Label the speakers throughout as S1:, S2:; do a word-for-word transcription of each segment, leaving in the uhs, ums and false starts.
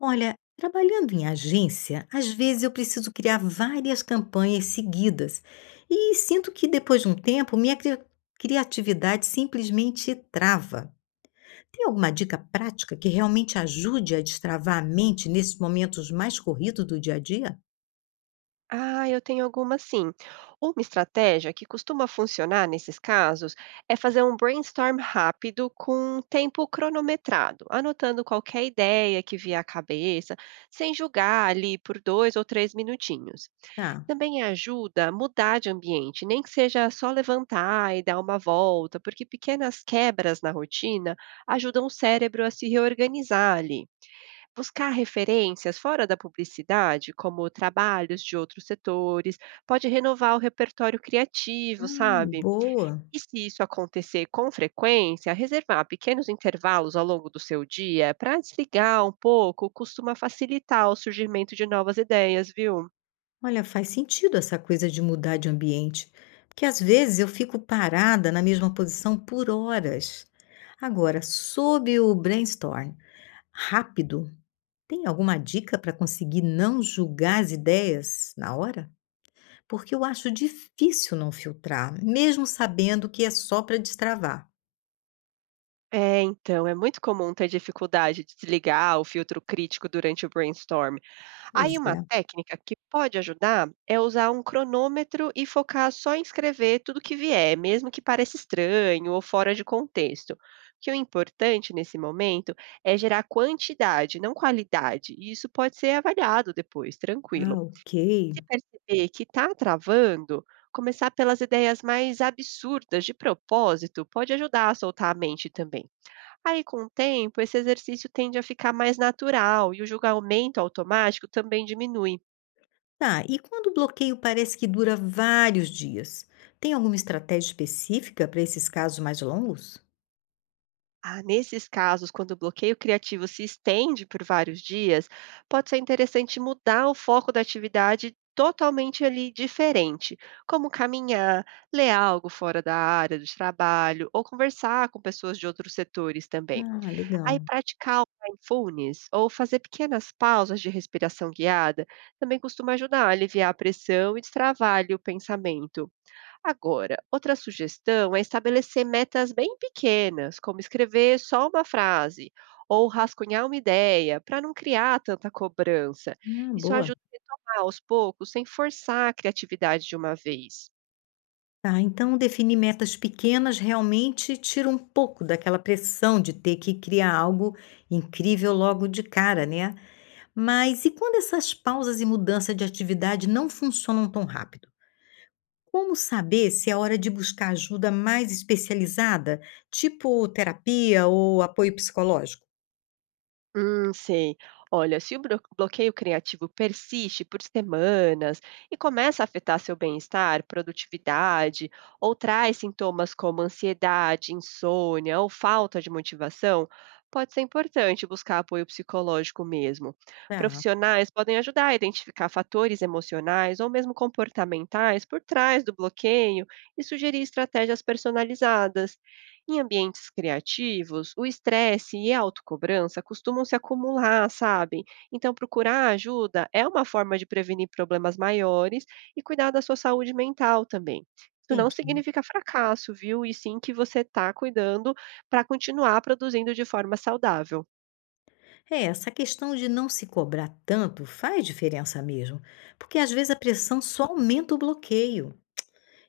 S1: Olha, trabalhando em agência, às vezes eu preciso criar várias campanhas seguidas e sinto que depois de um tempo minha cri- criatividade simplesmente trava. Tem alguma dica prática que realmente ajude a destravar a mente nesses momentos mais corridos do dia a dia?
S2: Ah, eu tenho algumas sim. Uma estratégia que costuma funcionar nesses casos é fazer um brainstorm rápido com tempo cronometrado, anotando qualquer ideia que vier à cabeça, sem julgar ali por dois ou três minutinhos.
S1: Tá.
S2: Também ajuda a mudar de ambiente, nem que seja só levantar e dar uma volta, porque pequenas quebras na rotina ajudam o cérebro a se reorganizar ali. Buscar referências fora da publicidade, como trabalhos de outros setores, pode renovar o repertório criativo,
S1: Ah,
S2: sabe?
S1: boa.
S2: E se isso acontecer com frequência, reservar pequenos intervalos ao longo do seu dia para desligar um pouco costuma facilitar o surgimento de novas ideias, viu?
S1: Olha, faz sentido essa coisa de mudar de ambiente, porque às vezes eu fico parada na mesma posição por horas. Agora, sobre o brainstorm. Rápido. Tem alguma dica para conseguir não julgar as ideias na hora? Porque eu acho difícil não filtrar, mesmo sabendo que é só para destravar.
S2: É, então, é muito comum ter dificuldade de desligar o filtro crítico durante o brainstorm. Aí,
S1: Pois
S2: uma
S1: é.
S2: técnica que pode ajudar é usar um cronômetro e focar só em escrever tudo que vier, mesmo que pareça estranho ou fora de contexto. Que o importante nesse momento é gerar quantidade, não qualidade, e isso pode ser avaliado depois,
S1: Ah,
S2: tranquilo. Se
S1: ok.
S2: perceber que está travando, começar pelas ideias mais absurdas de propósito pode ajudar a soltar a mente também. Aí, com o tempo, esse exercício tende a ficar mais natural e o julgamento automático também diminui.
S1: Tá, e quando o bloqueio parece que dura vários dias? Tem alguma estratégia específica para esses casos mais longos?
S2: Ah, nesses casos, quando o bloqueio criativo se estende por vários dias, pode ser interessante mudar o foco da atividade totalmente ali diferente, como caminhar, ler algo fora da área do trabalho ou conversar com pessoas de outros setores também.
S1: Ah,
S2: Aí
S1: legal.
S2: praticar o mindfulness ou fazer pequenas pausas de respiração guiada também costuma ajudar a aliviar a pressão e destravar ali o pensamento. Agora, outra sugestão é estabelecer metas bem pequenas, como escrever só uma frase ou rascunhar uma ideia, para não criar tanta cobrança.
S1: Ah,
S2: Isso
S1: boa.
S2: ajuda a retomar aos poucos, sem forçar a criatividade de uma vez.
S1: Tá, então definir metas pequenas realmente tira um pouco daquela pressão de ter que criar algo incrível logo de cara, né? Mas e quando essas pausas e mudança de atividade não funcionam tão rápido? Como saber se é hora de buscar ajuda mais especializada, tipo terapia ou apoio psicológico?
S2: Hum, sei. Olha, se o bro- bloqueio criativo persiste por semanas e começa a afetar seu bem-estar, produtividade, ou traz sintomas como ansiedade, insônia ou falta de motivação, pode ser importante buscar apoio psicológico mesmo.
S1: Tá,
S2: Profissionais podem ajudar a identificar fatores emocionais ou mesmo comportamentais por trás do bloqueio e sugerir estratégias personalizadas. Em ambientes criativos, o estresse e a autocobrança costumam se acumular, sabe? Então, procurar ajuda é uma forma de prevenir problemas maiores e cuidar da sua saúde mental também. Isso não
S1: entendi.
S2: significa fracasso, viu? E sim que você está cuidando para continuar produzindo de forma saudável.
S1: É, essa questão de não se cobrar tanto faz diferença mesmo, porque às vezes a pressão só aumenta o bloqueio.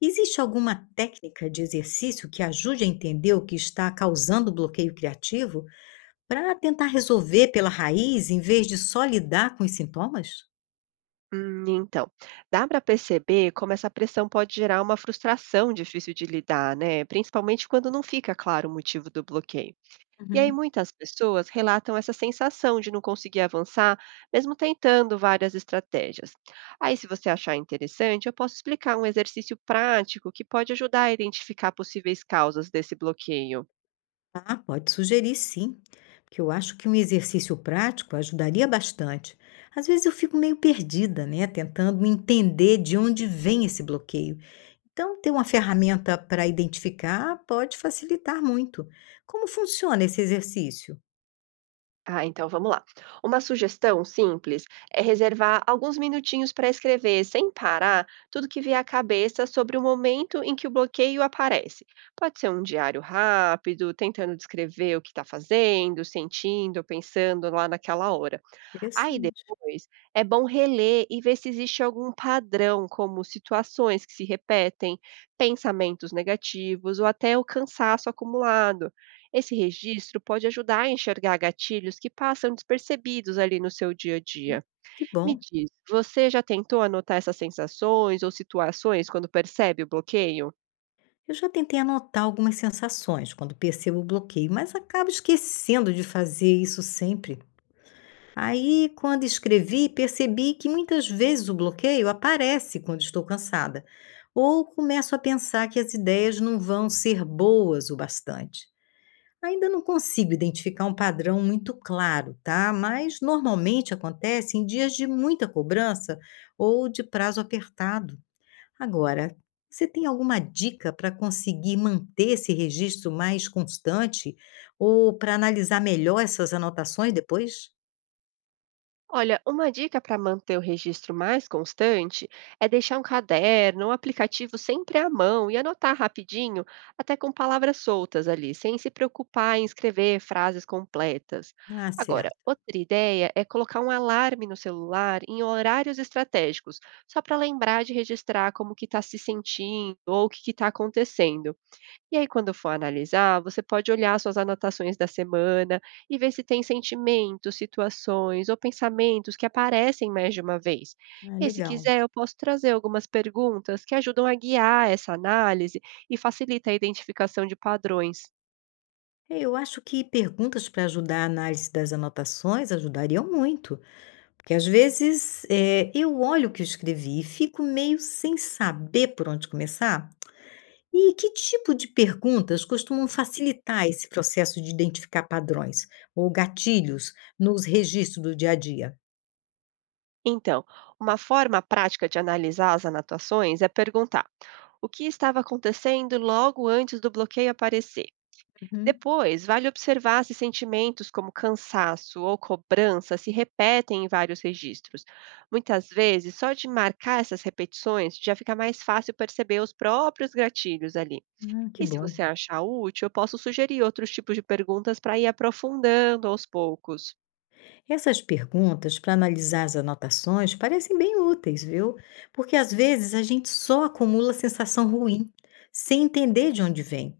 S1: Existe alguma técnica de exercício que ajude a entender o que está causando o bloqueio criativo? Para tentar resolver pela raiz, em vez de só lidar com os sintomas?
S2: Hum, então, dá para perceber como essa pressão pode gerar uma frustração difícil de lidar, né? Principalmente quando não fica claro o motivo do bloqueio. E aí
S1: Uhum.
S2: muitas pessoas relatam essa sensação de não conseguir avançar, mesmo tentando várias estratégias. Aí, se você achar interessante, eu posso explicar um exercício prático que pode ajudar a identificar possíveis causas desse bloqueio.
S1: Ah, pode sugerir sim, porque eu acho que um exercício prático ajudaria bastante. Às vezes eu fico meio perdida, né, tentando entender de onde vem esse bloqueio. Então, ter uma ferramenta para identificar pode facilitar muito. Como funciona esse exercício?
S2: Ah, então vamos lá. Uma sugestão simples é reservar alguns minutinhos para escrever, sem parar, tudo que vier à cabeça sobre o momento em que o bloqueio aparece. Pode ser um diário rápido, tentando descrever o que está fazendo, sentindo, pensando lá naquela hora. Aí
S1: Interessante.
S2: depois, é bom reler e ver se existe algum padrão, como situações que se repetem, pensamentos negativos ou até o cansaço acumulado. Esse registro pode ajudar a enxergar gatilhos que passam despercebidos ali no seu dia a dia.
S1: Que bom.
S2: Me diz, você já tentou anotar essas sensações ou situações quando percebe o bloqueio?
S1: Eu já tentei anotar algumas sensações quando percebo o bloqueio, mas acabo esquecendo de fazer isso sempre. Aí, quando escrevi, percebi que muitas vezes o bloqueio aparece quando estou cansada, ou começo a pensar que as ideias não vão ser boas o bastante. Ainda não consigo identificar um padrão muito claro, tá? Mas normalmente acontece em dias de muita cobrança ou de prazo apertado. Agora, você tem alguma dica para conseguir manter esse registro mais constante ou para analisar melhor essas anotações depois?
S2: Olha, uma dica para manter o registro mais constante é deixar um caderno, um aplicativo sempre à mão e anotar rapidinho, até com palavras soltas ali, sem se preocupar em escrever frases completas.
S1: Ah,
S2: Agora,
S1: certo.
S2: outra ideia é colocar um alarme no celular em horários estratégicos, só para lembrar de registrar como que está se sentindo ou o que está acontecendo. E aí, quando for analisar, você pode olhar suas anotações da semana e ver se tem sentimentos, situações ou pensamentos que aparecem mais de uma vez.
S1: Ah,
S2: E aí, se
S1: legal.
S2: quiser, eu posso trazer algumas perguntas que ajudam a guiar essa análise e facilita a identificação de padrões.
S1: É, eu acho que perguntas para ajudar a análise das anotações ajudariam muito, porque às vezes eh, eu olho o que eu escrevi e fico meio sem saber por onde começar. E que tipo de perguntas costumam facilitar esse processo de identificar padrões ou gatilhos nos registros do dia a dia?
S2: Então, uma forma prática de analisar as anotações é perguntar o que estava acontecendo logo antes do bloqueio aparecer.
S1: Uhum.
S2: Depois, vale observar se sentimentos como cansaço ou cobrança se repetem em vários registros. Muitas vezes, só de marcar essas repetições já fica mais fácil perceber os próprios gatilhos ali.
S1: Ah,
S2: E
S1: que
S2: se
S1: bom.
S2: você achar útil, eu posso sugerir outros tipos de perguntas para ir aprofundando aos poucos.
S1: Essas perguntas para analisar as anotações parecem bem úteis, viu? Porque às vezes a gente só acumula sensação ruim, sem entender de onde vem.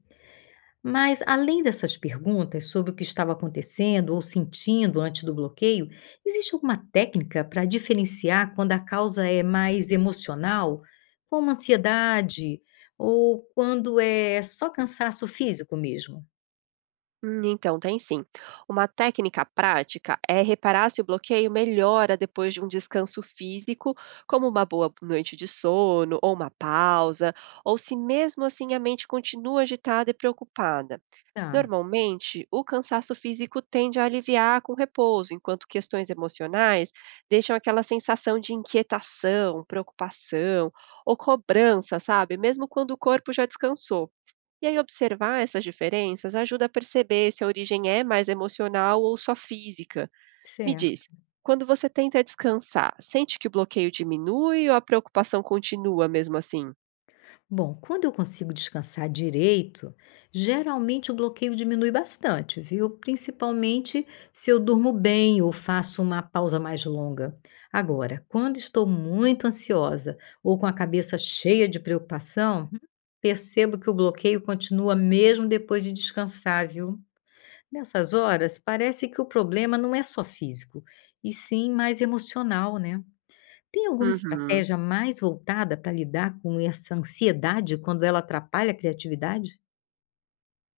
S1: Mas além dessas perguntas sobre o que estava acontecendo ou sentindo antes do bloqueio, existe alguma técnica para diferenciar quando a causa é mais emocional, como ansiedade, ou quando é só cansaço físico mesmo?
S2: Hum, Então, tem sim. Uma técnica prática é reparar se o bloqueio melhora depois de um descanso físico, como uma boa noite de sono ou uma pausa, ou se mesmo assim a mente continua agitada e preocupada.
S1: Tá,
S2: Normalmente, o cansaço físico tende a aliviar com repouso, enquanto questões emocionais deixam aquela sensação de inquietação, preocupação ou cobrança, sabe? Mesmo quando o corpo já descansou. E aí, observar essas diferenças ajuda a perceber se a origem é mais emocional ou só física. Me
S1: certo.
S2: diz, quando você tenta descansar, sente que o bloqueio diminui ou a preocupação continua mesmo assim?
S1: Bom, quando eu consigo descansar direito, geralmente o bloqueio diminui bastante, viu? Principalmente se eu durmo bem ou faço uma pausa mais longa. Agora, quando estou muito ansiosa ou com a cabeça cheia de preocupação, hum, percebo que o bloqueio continua mesmo depois de descansar, viu? Nessas horas, parece que o problema não é só físico, e sim mais emocional, né? Tem alguma
S2: Uhum.
S1: estratégia mais voltada para lidar com essa ansiedade quando ela atrapalha a criatividade?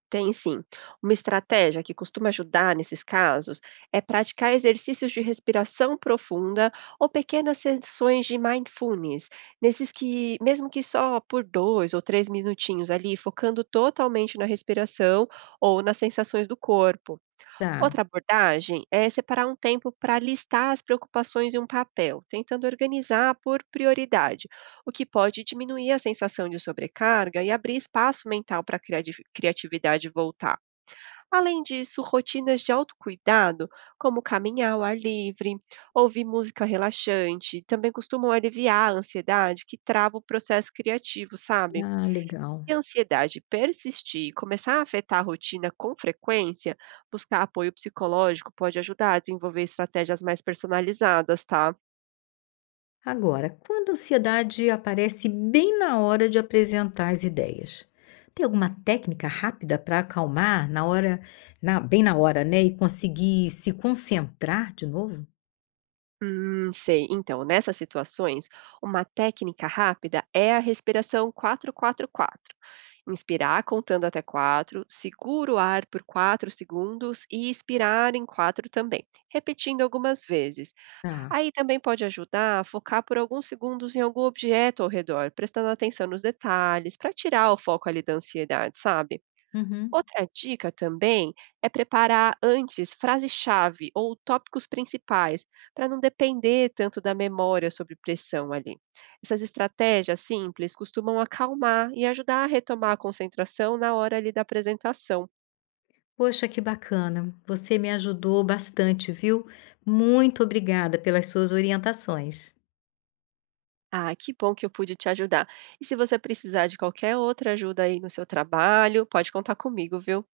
S2: Tem sim. Uma estratégia que costuma ajudar nesses casos é praticar exercícios de respiração profunda ou pequenas sessões de mindfulness, nesses que, mesmo que só por dois ou três minutinhos ali, focando totalmente na respiração ou nas sensações do corpo.
S1: Tá.
S2: Outra abordagem é separar um tempo para listar as preocupações em um papel, tentando organizar por prioridade, o que pode diminuir a sensação de sobrecarga e abrir espaço mental para a criati- criatividade voltar. Além disso, rotinas de autocuidado, como caminhar ao ar livre, ouvir música relaxante, também costumam aliviar a ansiedade que trava o processo criativo, sabe?
S1: Ah, legal.
S2: Se a ansiedade persistir e começar a afetar a rotina com frequência, buscar apoio psicológico pode ajudar a desenvolver estratégias mais personalizadas, tá?
S1: Agora, quando a ansiedade aparece bem na hora de apresentar as ideias, tem alguma técnica rápida para acalmar na hora, na- bem na hora, né? E conseguir se concentrar de novo?
S2: Hum, sei. Então, nessas situações, uma técnica rápida é a respiração quatro quatro-quatro. Inspirar contando até quatro, segura o ar por quatro segundos e expirar em quatro também, repetindo algumas vezes.
S1: Tá.
S2: Aí também pode ajudar a focar por alguns segundos em algum objeto ao redor, prestando atenção nos detalhes, para tirar o foco ali da ansiedade, sabe?
S1: Uhum.
S2: Outra dica também é preparar antes frases-chave ou tópicos principais, para não depender tanto da memória sobre pressão ali. Essas estratégias simples costumam acalmar e ajudar a retomar a concentração na hora ali da apresentação.
S1: Poxa, que bacana. Você me ajudou bastante, viu? Muito obrigada pelas suas orientações.
S2: Ah, que bom que eu pude te ajudar. E se você precisar de qualquer outra ajuda aí no seu trabalho, pode contar comigo, viu?